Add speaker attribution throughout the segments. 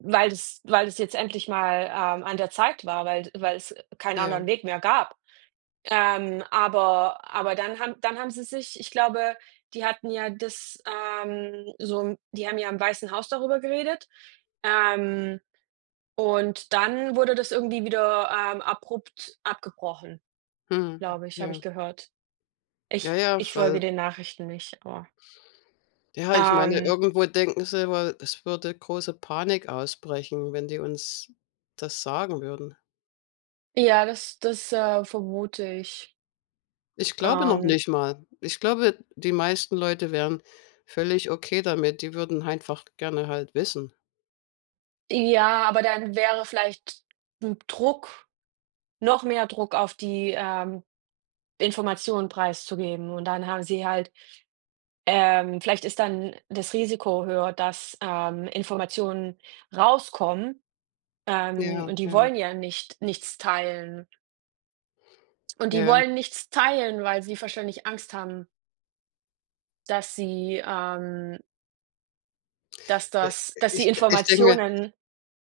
Speaker 1: Weil das weil das jetzt endlich mal, ähm, an der Zeit war, weil d weil es keinen
Speaker 2: Ja.
Speaker 1: anderen Weg mehr gab. Ähm, aber aber dann haben dann haben sie sich ich glaube, die hatten ja das, ähm so 'n die haben ja im Weißen Haus darüber geredet. Ähm, und dann wurde das irgendwie wieder, ähm, abrupt abgebrochen
Speaker 2: Mhm.
Speaker 1: glaube ich, habe ich
Speaker 2: Ja.
Speaker 1: gehört.
Speaker 2: Ja,
Speaker 1: Ich
Speaker 2: ja,
Speaker 1: ich folge
Speaker 2: weil
Speaker 1: den Nachrichten nicht, aber
Speaker 2: ja, ich meine,
Speaker 1: ähm.
Speaker 2: irgendwo denken sie immer, es würde große Panik ausbrechen, wenn die uns das sagen würden.
Speaker 1: Ja, das das, äh, vermute ich.
Speaker 2: Ich glaube noch
Speaker 1: Ähm.
Speaker 2: nicht mal. Ich glaube, die meisten Leute wären völlig okay damit. Die würden einfach gerne halt wissen.
Speaker 1: Ja, aber dann wäre vielleicht 'n Druck noch mehr Druck auf die, ähm, Information preiszugeben. Und dann haben sie halt, ähm vielleicht ist dann das Risiko höher, dass, ähm, Informationen rauskommen, ähm,
Speaker 2: Ja,
Speaker 1: und die
Speaker 2: ja.
Speaker 1: wollen ja nicht nichts teilen. Und die
Speaker 2: Ja.
Speaker 1: wollen nichts teilen, weil sie wahrscheinlich Angst haben. Dass sie, ähm dass
Speaker 2: I
Speaker 1: dass dass
Speaker 2: i
Speaker 1: die
Speaker 2: ich denke
Speaker 1: Informationen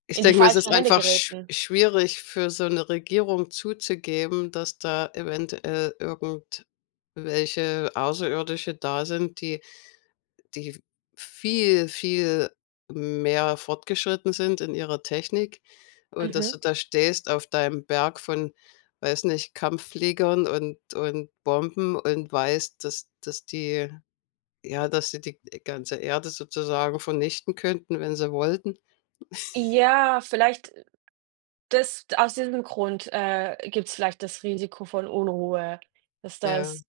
Speaker 2: ich
Speaker 1: in die
Speaker 2: denke mir, es ist
Speaker 1: falschen Hände
Speaker 2: einfach schw
Speaker 1: gerieten.
Speaker 2: schwierig für so 'ne Regierung zuzugeben, dass da eventuell irgendwelche Außerirdische da sind, die die viel, viel mehr fortgeschritten sind in ihrer Technik und dass
Speaker 1: Mhm.
Speaker 2: du da stehst auf deinem Berg von weiß nicht, Kampffliegern und und Bomben und weißt, dass dass die ja, dass die die die ganze Erde sozusagen vernichten könnten, wenn sie wollten.
Speaker 1: Ja, vielleicht das aus diesem Grund, äh, gibt es vielleicht das Risiko von Unruhe, dass
Speaker 2: Ja.
Speaker 1: das